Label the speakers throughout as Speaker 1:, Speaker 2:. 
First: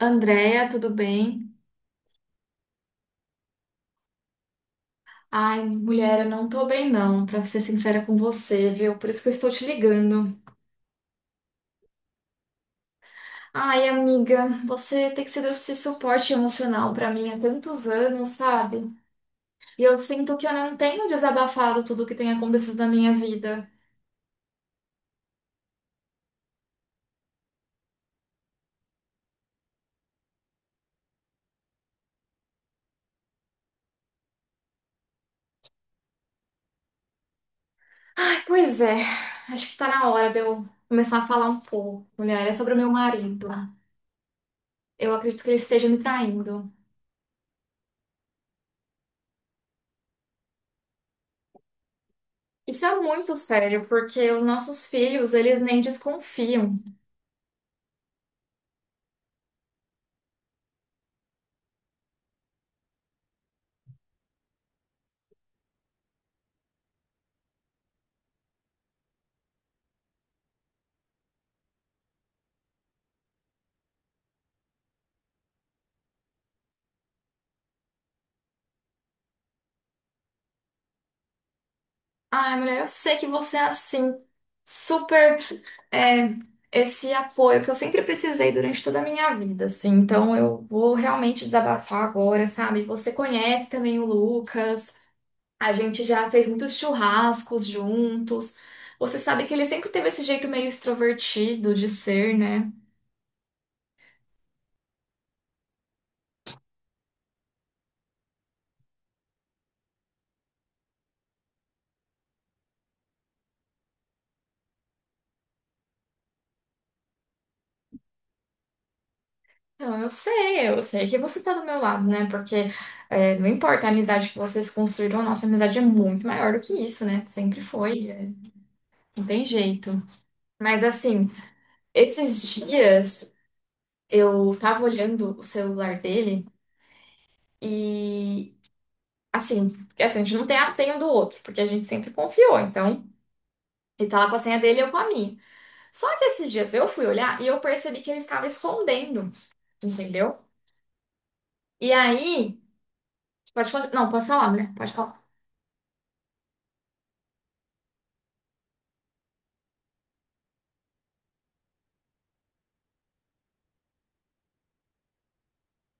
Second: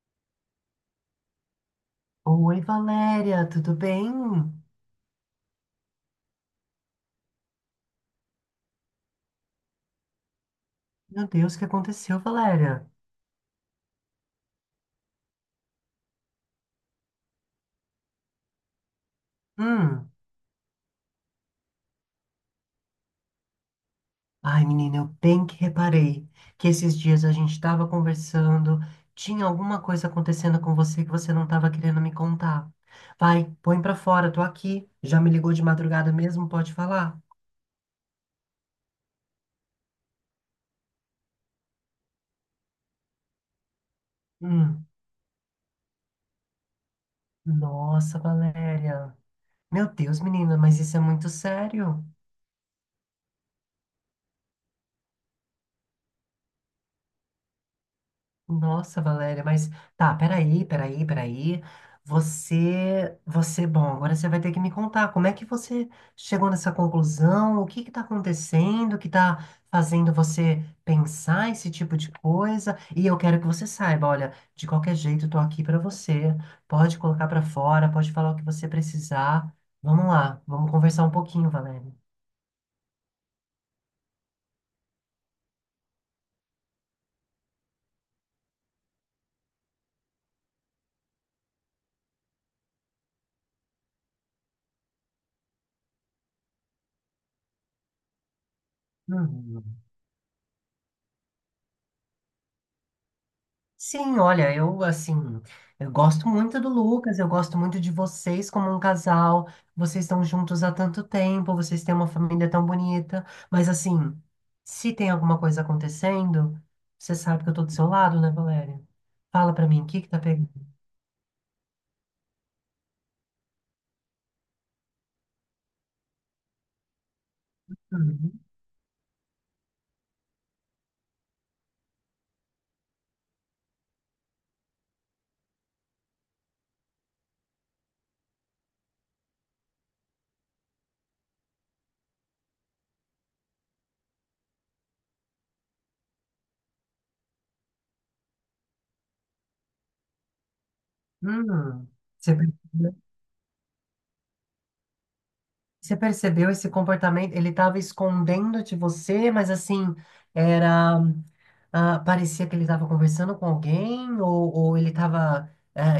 Speaker 1: Andréia, tudo bem?
Speaker 2: Oi, Valéria, tudo bem?
Speaker 1: Ai, mulher, eu não tô bem não, pra ser sincera com você, viu? Por isso que eu estou te ligando.
Speaker 2: Meu Deus, o que aconteceu, Valéria?
Speaker 1: Ai, amiga, você tem sido esse suporte emocional pra mim há tantos anos, sabe? E eu
Speaker 2: Hum.
Speaker 1: sinto que eu não tenho desabafado tudo o que tem acontecido na minha vida.
Speaker 2: Ai, menina, eu bem que reparei que esses dias a gente estava conversando, tinha alguma coisa acontecendo com você que você não estava querendo me contar. Vai, põe pra fora, tô aqui. Já me ligou de madrugada mesmo, pode falar?
Speaker 1: Pois é, acho que tá na hora de eu começar a falar um pouco, mulher, é sobre o meu marido.
Speaker 2: Hum.
Speaker 1: Eu acredito que ele esteja me traindo.
Speaker 2: Nossa, Valéria. Meu Deus, menina, mas isso é muito sério.
Speaker 1: Isso é muito sério, porque os nossos filhos, eles nem desconfiam.
Speaker 2: Nossa, Valéria, mas tá, peraí, peraí, peraí. Você, bom, agora você vai ter que me contar como é que você chegou nessa conclusão, o que que tá acontecendo, que tá fazendo você pensar esse tipo de coisa. E eu quero que você saiba, olha, de qualquer jeito eu tô aqui pra você. Pode colocar pra fora, pode falar o que você precisar. Vamos lá, vamos conversar um pouquinho, Valéria.
Speaker 1: Ai, mulher, eu sei que você é assim, super é, esse apoio que eu sempre precisei durante toda a minha vida, assim. Então eu vou realmente desabafar agora, sabe? Você conhece também o Lucas, a gente já fez muitos churrascos juntos. Você sabe que
Speaker 2: Uhum.
Speaker 1: ele sempre teve esse jeito meio extrovertido de ser, né?
Speaker 2: Sim, olha, eu assim, eu gosto muito do Lucas, eu gosto muito de vocês como um casal. Vocês estão juntos há tanto tempo, vocês têm uma família tão bonita, mas assim, se tem alguma coisa acontecendo, você sabe que eu tô do seu lado, né, Valéria? Fala pra mim, o
Speaker 1: Então
Speaker 2: que que tá pegando?
Speaker 1: eu sei que você tá do meu lado, né? Porque não importa a amizade que vocês construíram, a nossa amizade é muito maior do que isso, né? Sempre foi,
Speaker 2: Hum,
Speaker 1: não tem jeito. Mas assim, esses dias eu tava olhando o celular dele e assim, porque, assim, a gente não tem a senha do outro, porque a gente sempre confiou, então ele tá lá com a senha dele e eu com a minha. Só que esses dias eu fui olhar e eu percebi que ele estava escondendo, entendeu? E
Speaker 2: hum,
Speaker 1: aí,
Speaker 2: você percebeu,
Speaker 1: não, pode falar, né? Pode falar.
Speaker 2: você percebeu esse comportamento? Ele tava escondendo de você, mas assim, era ah, parecia que ele estava conversando com alguém ou ele estava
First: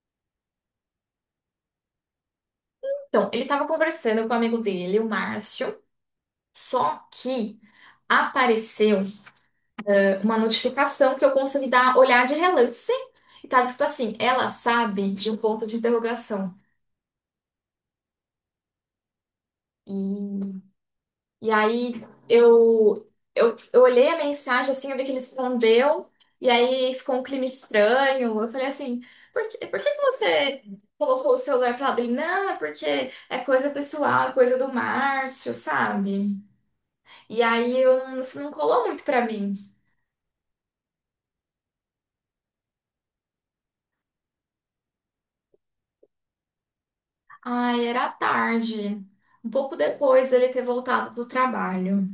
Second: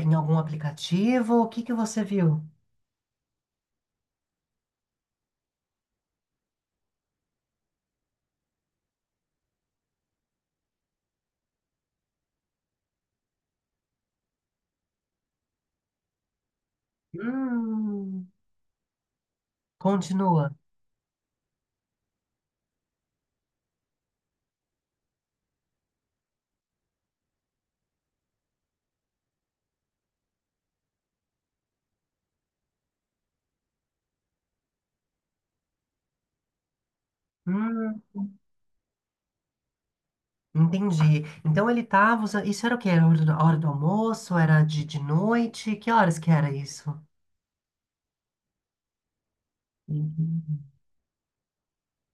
Speaker 2: em algum aplicativo. O que que você viu?
Speaker 1: Então, ele tava conversando com o amigo dele, o Márcio, só que apareceu uma notificação que eu consegui dar olhar de relance e tava escrito assim, ela sabe de um ponto de interrogação.
Speaker 2: Hum, continua.
Speaker 1: E, e aí eu, eu olhei a mensagem assim, eu vi que ele respondeu, e aí ficou um clima estranho. Eu falei assim, por que que você colocou o celular pra lá? Ele, não, é porque é coisa pessoal, é coisa do Márcio, sabe? E aí
Speaker 2: Hum,
Speaker 1: eu, não- isso não colou muito pra mim.
Speaker 2: entendi. Então ele estava usando. Isso era o quê? Era a hora do almoço? Era de noite? Que horas que era isso?
Speaker 1: Ai, era tarde. Um pouco depois
Speaker 2: Hum,
Speaker 1: dele ter voltado do trabalho.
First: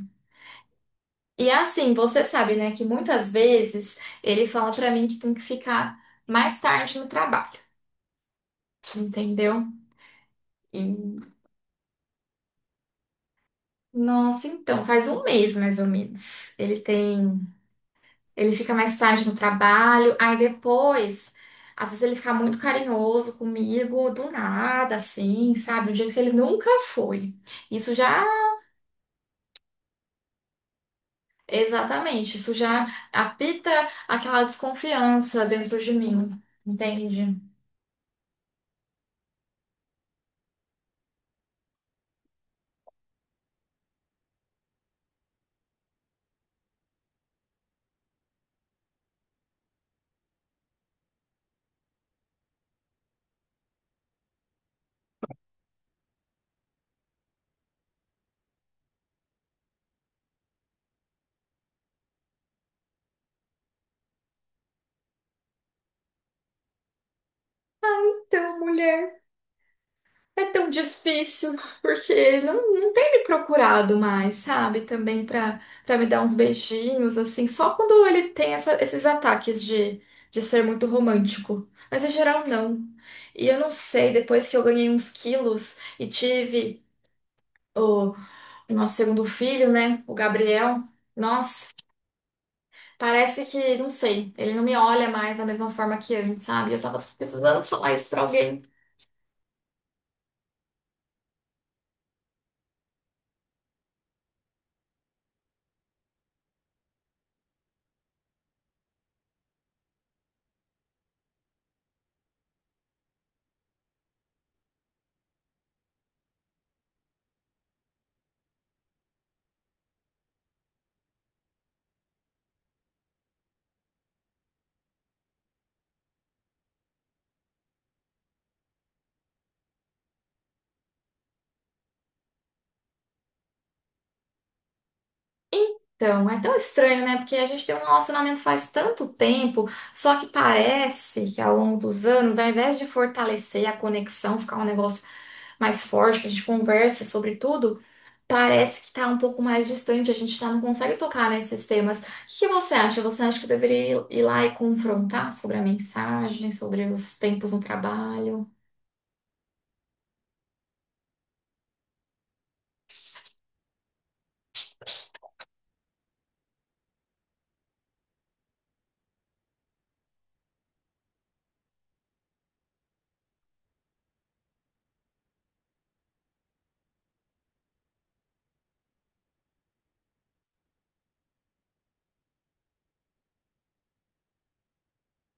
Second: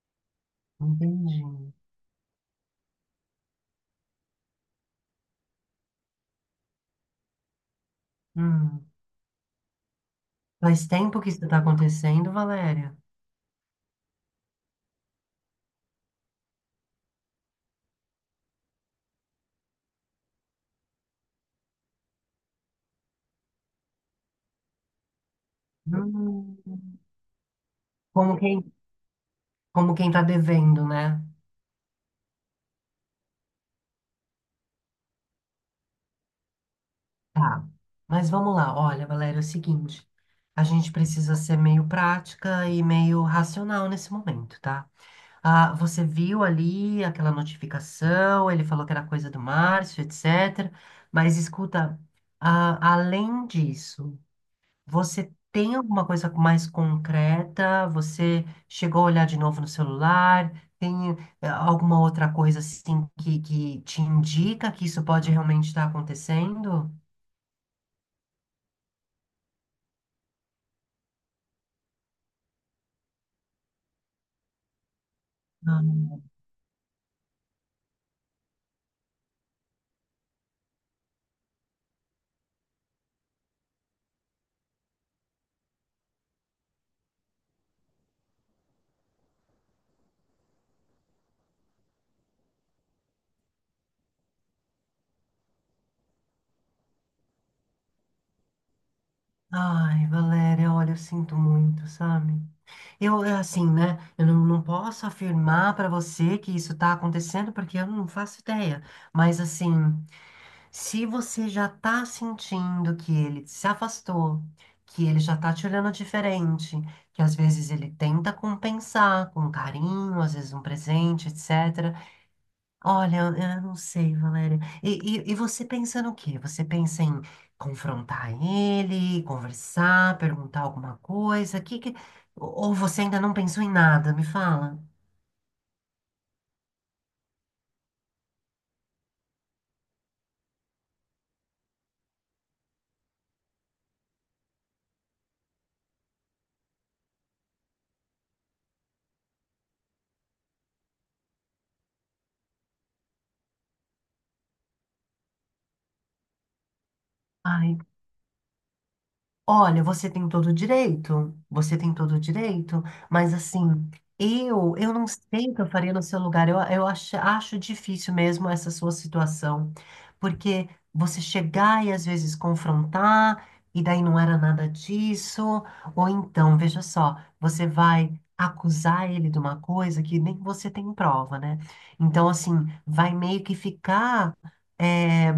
Speaker 2: entendi.
Speaker 1: E assim, você sabe, né, que muitas vezes ele fala pra mim que tem que ficar mais tarde no trabalho,
Speaker 2: Hum,
Speaker 1: entendeu? E
Speaker 2: faz tempo que isso está acontecendo, Valéria?
Speaker 1: nossa, então, faz um mês mais ou menos. Ele tem, ele fica mais tarde no trabalho, aí depois, às vezes ele fica muito carinhoso comigo do nada, assim, sabe? Do jeito que ele
Speaker 2: Hum,
Speaker 1: nunca foi. Isso já,
Speaker 2: como quem, como quem está devendo, né?
Speaker 1: exatamente, isso já apita aquela desconfiança dentro de mim, entende?
Speaker 2: Tá, mas vamos lá. Olha, Valéria, é o seguinte: a gente precisa ser meio prática e meio racional nesse momento, tá? Ah, você viu ali aquela notificação, ele falou que era coisa do Márcio, etc. Mas escuta, além disso, você tem alguma coisa mais concreta? Você chegou a olhar de novo no celular? Tem alguma outra coisa assim que te indica que isso pode realmente estar acontecendo?
Speaker 1: Então, mulher. É tão difícil, porque não tem me procurado mais, sabe? Também pra me dar uns beijinhos, assim, só quando ele tem esses ataques de, ser muito romântico. Mas em geral, não. E eu não sei, depois que eu ganhei uns quilos e tive o, nosso segundo filho, né? O Gabriel, nossa, parece que, não sei, ele não me olha mais da mesma forma que antes, sabe? Eu tava precisando falar isso pra alguém.
Speaker 2: Ai, Valéria, olha, eu sinto muito, sabe? É assim, né? Eu não posso afirmar pra você que isso tá acontecendo, porque eu não faço ideia. Mas, assim, se você já tá sentindo que ele se afastou, que ele já tá te olhando diferente, que às vezes ele tenta compensar com carinho, às vezes um presente, etc. Olha, eu não sei, Valéria. E você pensa no quê? Você pensa em confrontar ele, conversar, perguntar alguma coisa? Ou você ainda não pensou em nada? Me fala.
Speaker 1: Então, é tão estranho, né? Porque a gente tem um relacionamento faz tanto tempo, só que parece que ao longo dos anos, ao invés de fortalecer a conexão, ficar um negócio mais forte, que a gente conversa sobre tudo, parece que tá um pouco mais distante, a gente tá, não consegue tocar nesses temas. O que que você acha? Você acha que eu deveria ir lá e confrontar sobre a mensagem, sobre os tempos no
Speaker 2: Ai,
Speaker 1: trabalho?
Speaker 2: olha, você tem todo o direito, você tem todo o direito, mas assim, eu não sei o que eu faria no seu lugar. Eu acho difícil mesmo essa sua situação, porque você chegar e às vezes confrontar, e daí não era nada disso, ou então, veja só, você vai acusar ele de uma coisa que nem você tem prova, né? Então, assim, vai meio que ficar. eh,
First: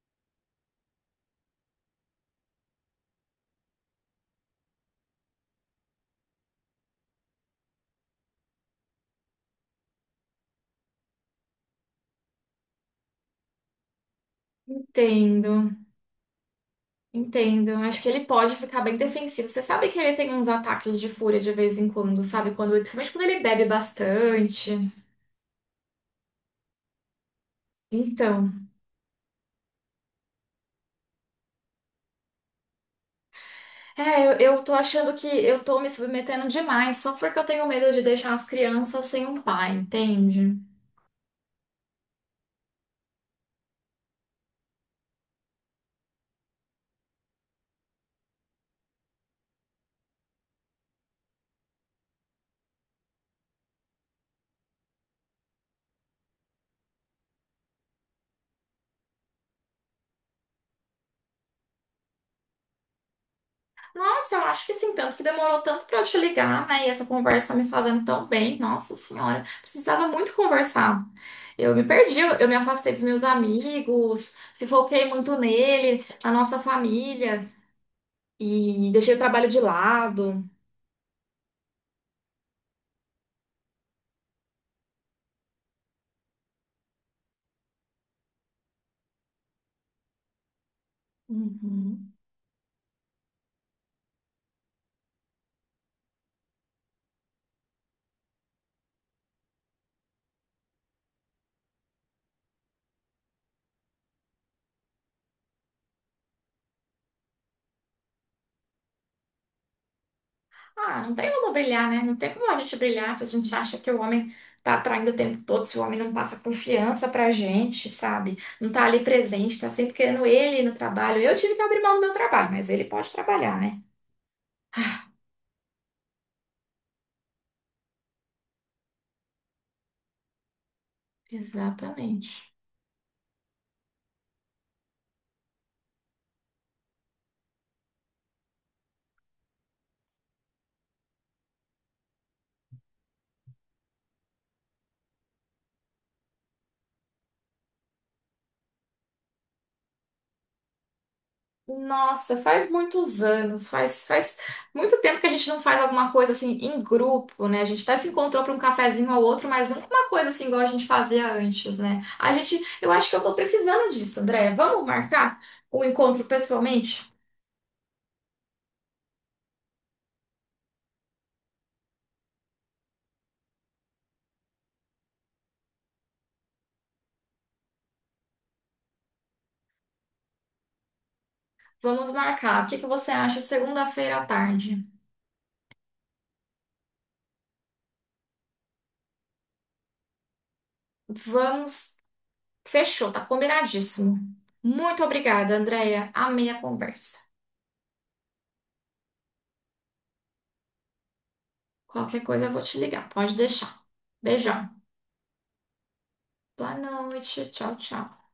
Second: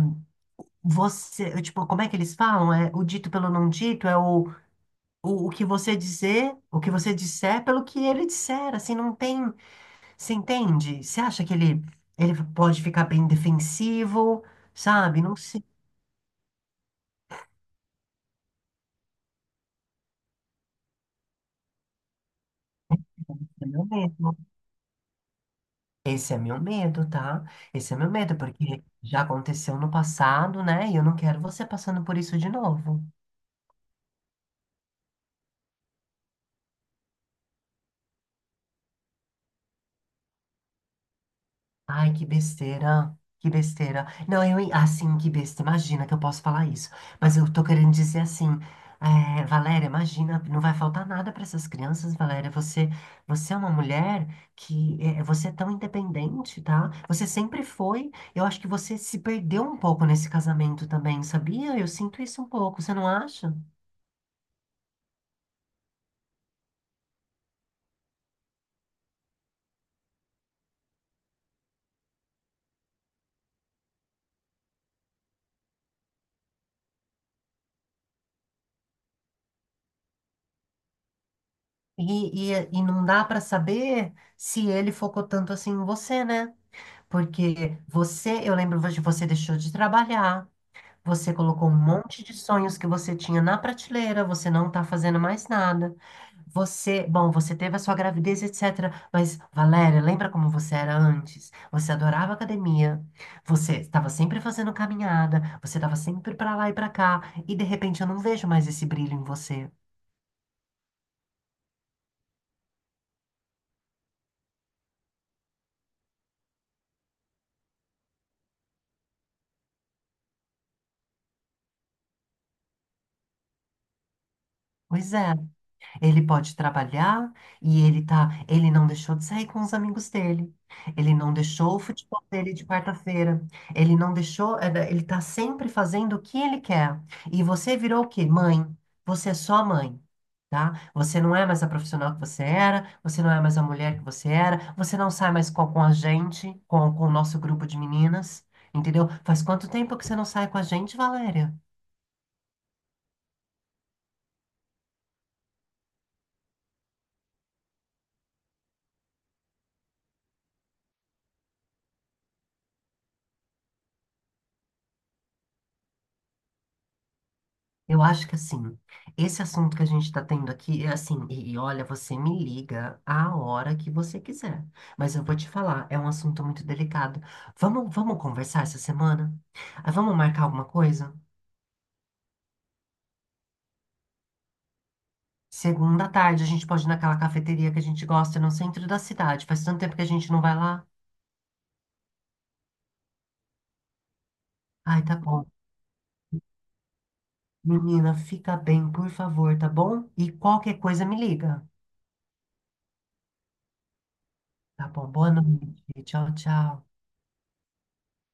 Speaker 2: Você, tipo, como é que eles falam? É, o dito pelo não dito é o que você dizer, o que você disser pelo que ele disser, assim, não tem, você entende? Você acha que ele pode ficar bem defensivo, sabe? Não
Speaker 1: Entendo.
Speaker 2: sei,
Speaker 1: Entendo. Acho que ele pode ficar bem defensivo. Você sabe que ele tem uns ataques de fúria de vez em quando, sabe? Quando, principalmente quando ele
Speaker 2: esse
Speaker 1: bebe
Speaker 2: é meu medo.
Speaker 1: bastante.
Speaker 2: Esse é meu medo, tá? Esse é meu medo,
Speaker 1: Então,
Speaker 2: porque já aconteceu no passado, né? E eu não quero você passando por isso de novo.
Speaker 1: eu tô achando que eu tô me submetendo demais só porque eu tenho medo de deixar as crianças sem um pai, entende?
Speaker 2: Ai, que besteira. Que besteira. Não, assim, que besteira. Imagina que eu posso falar isso. Mas eu tô querendo dizer assim, Valéria, imagina, não vai faltar nada para essas crianças, Valéria. Você é uma mulher, você é tão independente, tá? Você sempre foi. Eu acho que você se perdeu um pouco nesse casamento também, sabia? Eu sinto isso um pouco, você não acha?
Speaker 1: Nossa, eu acho que sim, tanto que demorou tanto pra eu te ligar, né? E essa conversa tá me fazendo tão bem. Nossa senhora, precisava muito conversar. Eu me perdi, eu me afastei dos meus amigos, foquei muito nele, na nossa família. E deixei o trabalho de lado.
Speaker 2: E não dá para saber se ele focou tanto assim em você, né? Porque eu lembro de você deixou de trabalhar, você colocou um
Speaker 1: Uhum.
Speaker 2: monte de sonhos que você tinha na prateleira, você não tá fazendo mais nada. Bom, você teve a sua gravidez, etc. Mas, Valéria, lembra como você era antes? Você adorava academia, você estava sempre fazendo caminhada, você estava sempre pra lá e pra cá, e de repente eu não vejo mais esse brilho em você.
Speaker 1: Ah, não tem como brilhar, né? Não tem como a gente brilhar se a gente acha que o homem tá atraindo o tempo todo, se o homem não passa confiança pra gente, sabe? Não tá ali presente, tá sempre querendo ele no trabalho. Eu tive que abrir mão do meu trabalho, mas ele pode trabalhar, né?
Speaker 2: Pois é. Ele pode trabalhar e ele não deixou de sair com os amigos dele. Ele não deixou o futebol
Speaker 1: Exatamente.
Speaker 2: dele de quarta-feira. Ele não deixou, ele tá sempre fazendo o que ele quer. E você virou o quê? Mãe. Você é só mãe, tá? Você não é mais a profissional que você era, você não é mais a mulher que você era, você não sai mais com a gente, com o nosso grupo de meninas, entendeu? Faz quanto tempo que você não sai com a gente, Valéria?
Speaker 1: Nossa, faz muitos anos, faz muito tempo que a gente não faz alguma coisa assim em grupo, né? A gente até se encontrou para um cafezinho ou outro, mas nunca uma coisa assim igual a gente fazia antes, né? A gente, eu acho que eu tô precisando disso, André. Vamos marcar o encontro pessoalmente?
Speaker 2: Eu acho que assim, esse assunto que a gente está tendo aqui é assim, e olha, você me liga a hora que você quiser. Mas eu vou te falar, é um assunto muito delicado. Vamos, vamos conversar essa semana? Ah, vamos marcar alguma coisa?
Speaker 1: Vamos marcar. O que que você acha segunda-feira à tarde?
Speaker 2: Segunda à tarde, a gente pode ir naquela cafeteria que a gente gosta no centro da cidade. Faz tanto tempo que a gente não vai lá.
Speaker 1: Vamos. Fechou, tá combinadíssimo. Muito
Speaker 2: Ai, tá bom.
Speaker 1: obrigada, Andréia. Amei a conversa.
Speaker 2: Menina, fica bem, por favor, tá bom? E qualquer coisa me liga.
Speaker 1: Qualquer coisa eu vou te ligar, pode deixar. Beijão.
Speaker 2: Tá bom, boa noite. Tchau,
Speaker 1: Boa
Speaker 2: tchau.
Speaker 1: noite. Tchau, tchau.